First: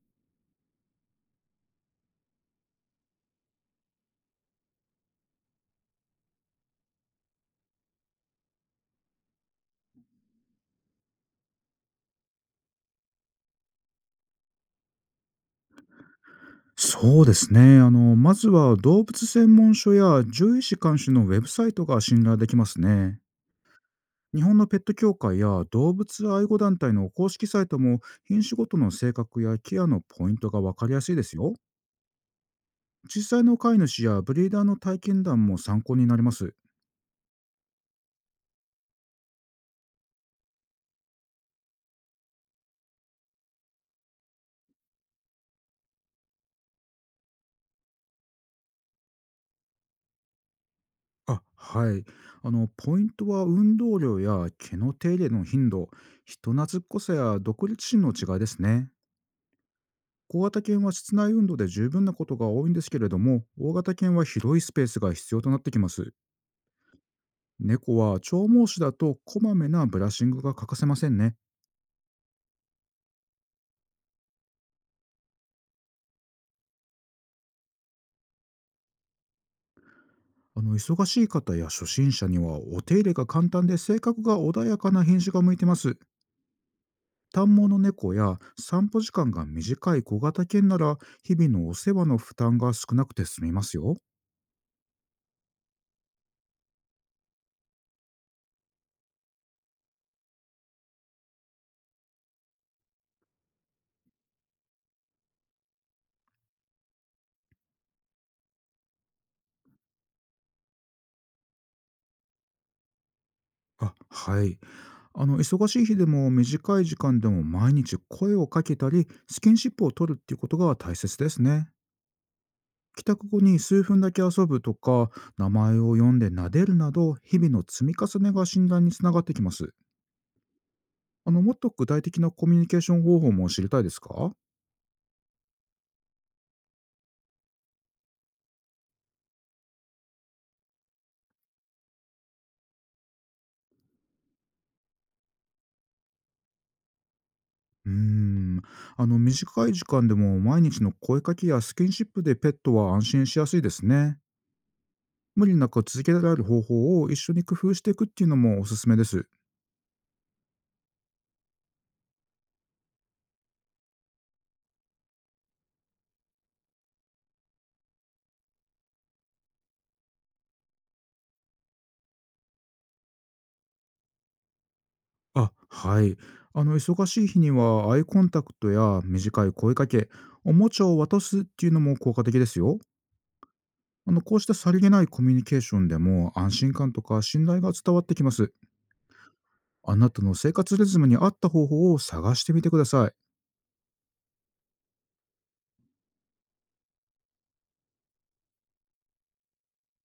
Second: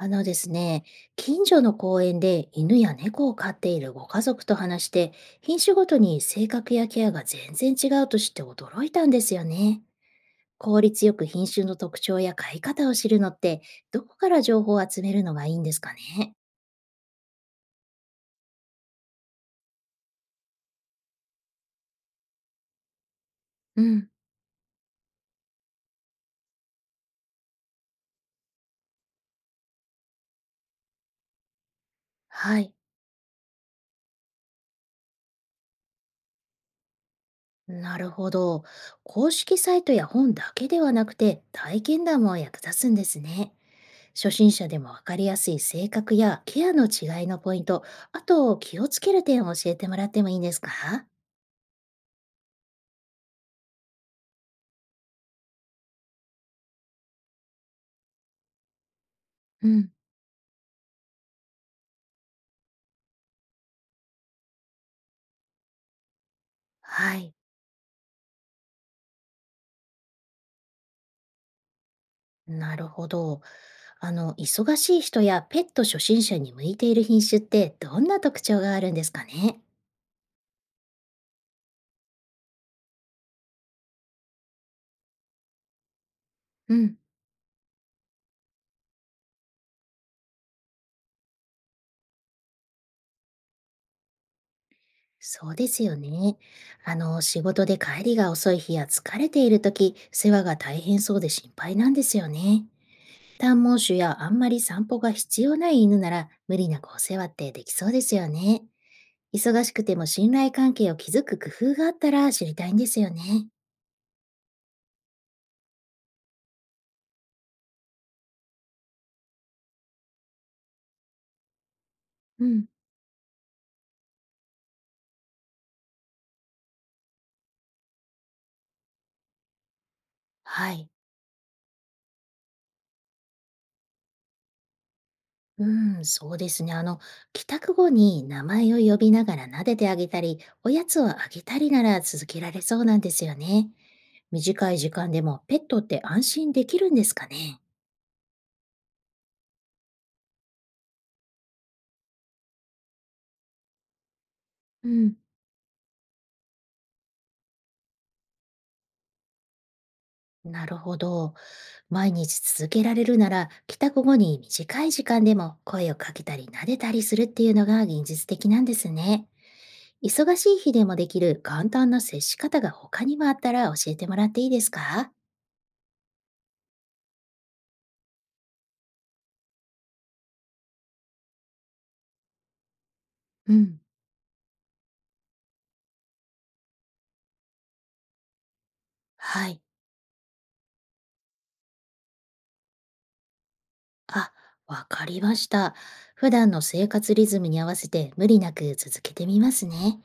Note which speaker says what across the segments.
Speaker 1: あのですね、近所の公園で犬や猫を飼っているご家族と話して、品種ごとに性格やケアが全然違うと知って驚いたんですよね。効率よく品種の特徴や飼い方を知るのって、どこから情報を集めるのがいいんですかね。
Speaker 2: そうですね。まずは動物専門書や獣医師監修のウェブサイトが信頼できますね。
Speaker 1: うん、
Speaker 2: 日本のペット協会や動物愛護団体の公式サイトも品種ごとの性格やケアのポイントがわかりやすいですよ。
Speaker 1: はい。
Speaker 2: 実際の飼い主やブリーダーの体験談も参考になります。
Speaker 1: なるほど。公式サイトや本だけではなくて、体験談も役立つんですね。初心者でもわかりやすい性格やケアの違いのポイント、あと気をつける点を教えてもらってもいいですか？
Speaker 2: あ、はい。ポイントは運動量や毛の手入れの頻度、人懐っこさや独立心の違いですね。
Speaker 1: うん、
Speaker 2: 小型犬は室内運動で十分なことが多いんですけれども、大型犬は広いスペースが必要となってきます。
Speaker 1: はい。
Speaker 2: 猫は長毛種だとこまめなブラッシングが欠かせませんね。
Speaker 1: なるほど。忙しい人やペット初心者に向いている品種ってどんな特徴があるんですかね？
Speaker 2: 忙しい方や初心者にはお手入れが簡単で性格が穏やかな品種が向いてます。
Speaker 1: うん、
Speaker 2: 短毛の猫や散歩時間が短い小型犬なら日々のお世話の負担が少なくて済みますよ。
Speaker 1: そうですよね。仕事で帰りが遅い日や疲れている時、世話が大変そうで心配なんですよね。短毛種やあんまり散歩が必要ない犬なら無理なくお世話ってできそうですよね。忙しくても信頼関係を築く工夫があったら知りたいんですよね。
Speaker 2: あ、はい。忙しい日でも短い時間でも毎日声をかけたり、スキンシップを取るっていうことが大切ですね。
Speaker 1: うん。
Speaker 2: 帰宅後に数分だけ遊ぶとか、名前を読んで撫でるなど、日々の積み重ねが診断につながってきます。
Speaker 1: はい。
Speaker 2: もっと具体的なコミュニケーション方法も知りたいですか？
Speaker 1: うん、そうですね。帰宅後に名前を呼びながら撫でてあげたり、おやつをあげたりなら続けられそうなんですよね。短い時間でもペットって安心できるんですかね。
Speaker 2: うーん。短い時間でも毎日の声かけやスキンシップでペットは安心しやすいですね。
Speaker 1: うん。
Speaker 2: 無理なく続けられる方法を一緒に工夫していくっていうのもおすすめです。
Speaker 1: なるほど。毎日続けられるなら、帰宅後に短い時間でも声をかけたり撫でたりするっていうのが現実的なんですね。忙しい日でもできる簡単な接し方が他にもあったら教えてもらっていいですか？
Speaker 2: あ、はい。忙しい日にはアイコンタクトや短い声かけ、おもちゃを渡すっていうのも効果的ですよ。
Speaker 1: うん。
Speaker 2: こうしたさりげないコミュニケーションでも安心感とか信頼が伝わってきます。
Speaker 1: はい。
Speaker 2: あなたの生活リズムに合った方法を探してみてください。
Speaker 1: あ、わかりました。普段の生活リズムに合わせて無理なく続けてみますね。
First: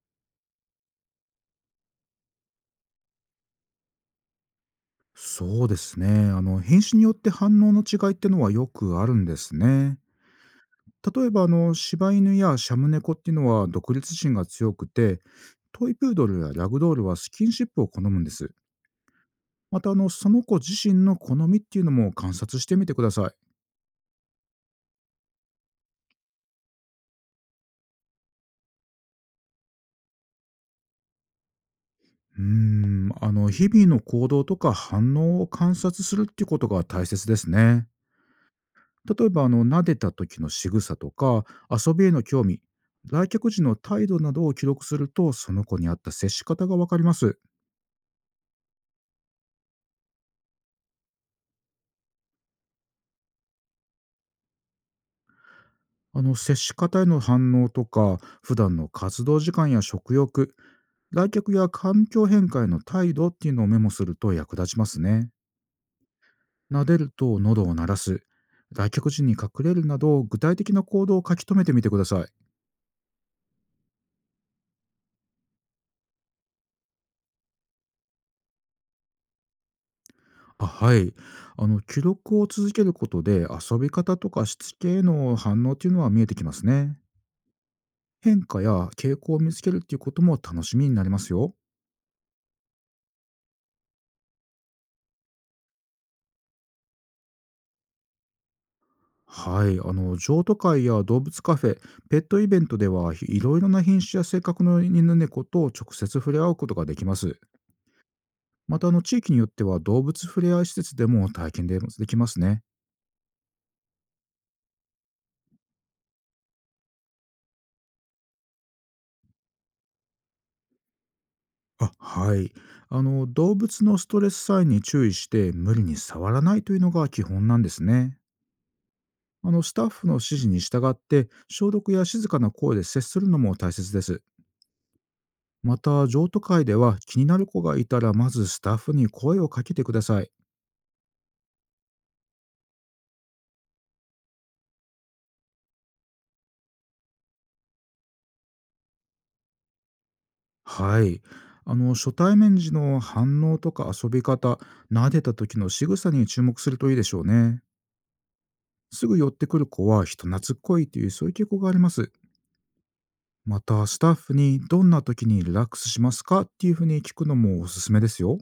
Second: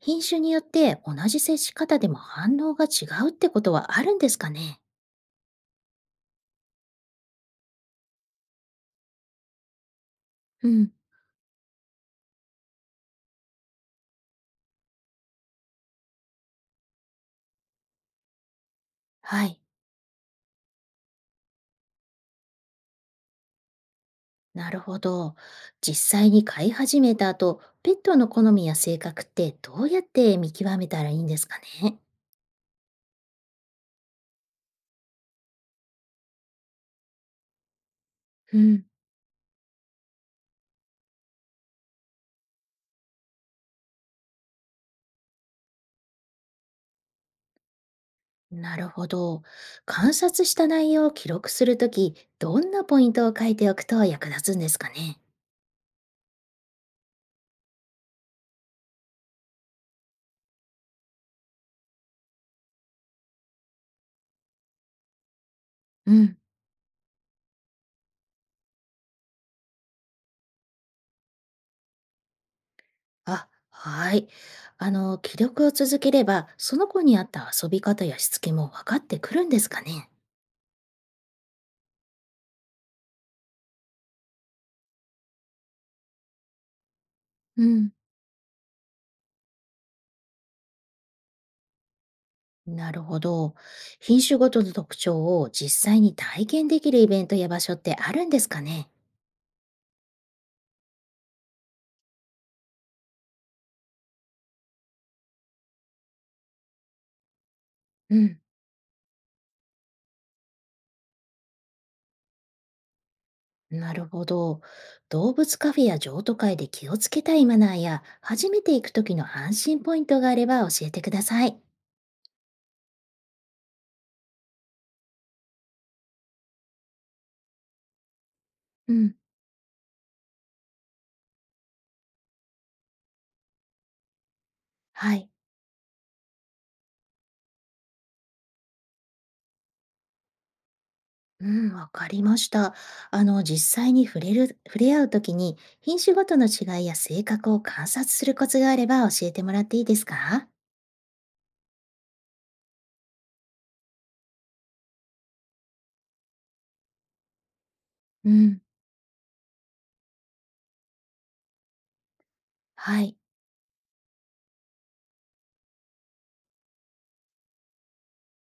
Speaker 1: 品種によって同じ接し方でも反応が違うってことはあるんですかね？
Speaker 2: そうですね。品種によって反応の違いってのはよくあるんですね。
Speaker 1: うん。
Speaker 2: 例えば、柴犬やシャム猫っていうのは独立心が強くて、トイプードルやラグドールはスキンシップを好むんです。
Speaker 1: はい。
Speaker 2: また、その子自身の好みっていうのも観察してみてくださ
Speaker 1: なるほど。実際に飼い始めた後、ペットの好みや性格ってどうやって見極めたらいいんですかね？
Speaker 2: い。うーん、日々の行動とか反応を観察するっていうことが大切ですね。
Speaker 1: うん。
Speaker 2: 例えば、撫でた時の仕草とか、遊びへの興味、来客時の態度などを記録すると、その子に合った接し方がわかります。
Speaker 1: なるほど。観察した内容を記録するとき、どんなポイントを書いておくと役立つんですかね？
Speaker 2: 接し方への反応とか、普段の活動時間や食欲、来客や環境変化への態度っていうのをメモすると役立ちますね。
Speaker 1: うん、
Speaker 2: 撫でると喉を鳴らす、来客時に隠れるなど、具体的な行動を書き留めてみてください。
Speaker 1: あ、はい。記録を続ければ、その子に合った遊び方やしつけも分かってくるんですかね？
Speaker 2: あはい。記録を続けることで、遊び方とかしつけへの反応っていうのは見えてきますね。
Speaker 1: うん、
Speaker 2: 変化や傾向を見つけるっていうことも楽しみになりますよ。
Speaker 1: なるほど。品種ごとの特徴を実際に体験できるイベントや場所ってあるんですかね？
Speaker 2: はい。譲渡会や動物カフェ、ペットイベントでは、いろいろな品種や性格の犬猫と直接触れ合うことができます。
Speaker 1: うん。
Speaker 2: また、地域によっては動物触れ合い施設でも体験でできますね。
Speaker 1: なるほど。動物カフェや譲渡会で気をつけたいマナーや、初めて行く時の安心ポイントがあれば教えてください。
Speaker 2: あ、はい。動物のストレスサインに注意して無理に触らないというのが基本なんですね。
Speaker 1: うん、
Speaker 2: スタッフの指示に従って消毒や静かな声で接するのも大切です。
Speaker 1: はい。
Speaker 2: また、譲渡会では気になる子がいたらまずスタッフに声をかけてください。
Speaker 1: うん、わかりました。実際に触れる、触れ合う時に、品種ごとの違いや性格を観察するコツがあれば教えてもらっていいですか？
Speaker 2: はい。初対面時の反応とか遊び方、撫でた時の仕草に注目するといいでしょうね。
Speaker 1: うん、
Speaker 2: すぐ寄ってくる子は人懐っこいというそういう傾向があります。
Speaker 1: はい。
Speaker 2: また、スタッフにどんな時にリラックスしますかっていうふうに聞くのもおすすめですよ。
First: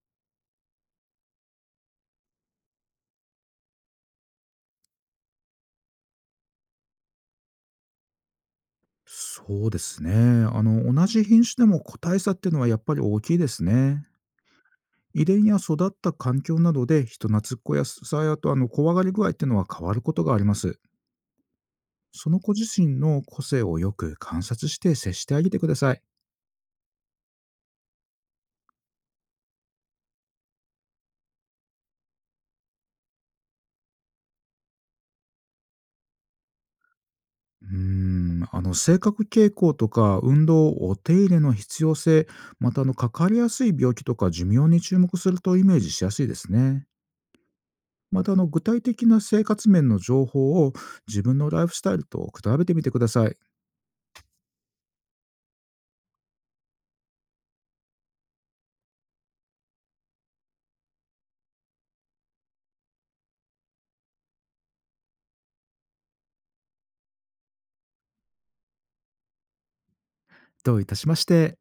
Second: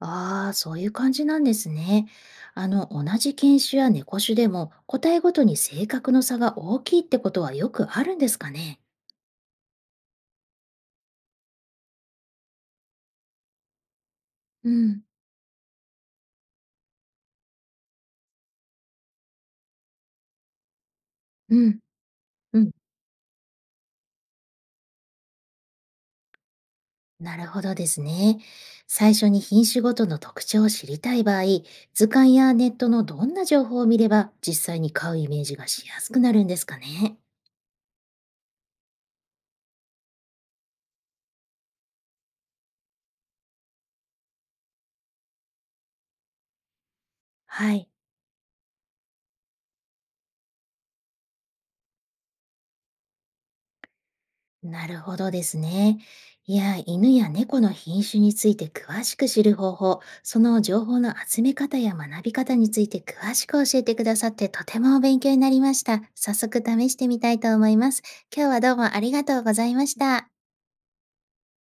Speaker 1: ああ、そういう感じなんですね。同じ犬種や猫種でも、個体ごとに性格の差が大きいってことはよくあるんですかね？
Speaker 2: そうですね。同じ品種でも個体差っていうのはやっぱり大きいですね。
Speaker 1: うん。
Speaker 2: 遺伝や育った環境などで人懐っこやさやと怖がり具合っていうのは変わることがあります。
Speaker 1: うん、
Speaker 2: その子
Speaker 1: う
Speaker 2: 自
Speaker 1: ん。
Speaker 2: 身の個性をよく観察して接してあげてください。
Speaker 1: なるほどですね。最初に品種ごとの特徴を知りたい場合、図鑑やネットのどんな情報を見れば実際に買うイメージがしやすくなるんですかね。
Speaker 2: うーん、性格傾向とか運動、お手入れの必要性、またかかりやすい病気とか寿命に注目するとイメージしやすいですね。
Speaker 1: はい、
Speaker 2: また、具体的な生活面の情報を自分のライフスタイルと比べてみてください。
Speaker 1: なるほどですね。いや、犬や猫の品種について詳しく知る方法、その情報の集め方や学び方について詳しく教えてくださってとても勉強になりました。早速試してみたいと思います。今日はどうもありがとうございました。
Speaker 2: どういたしまして。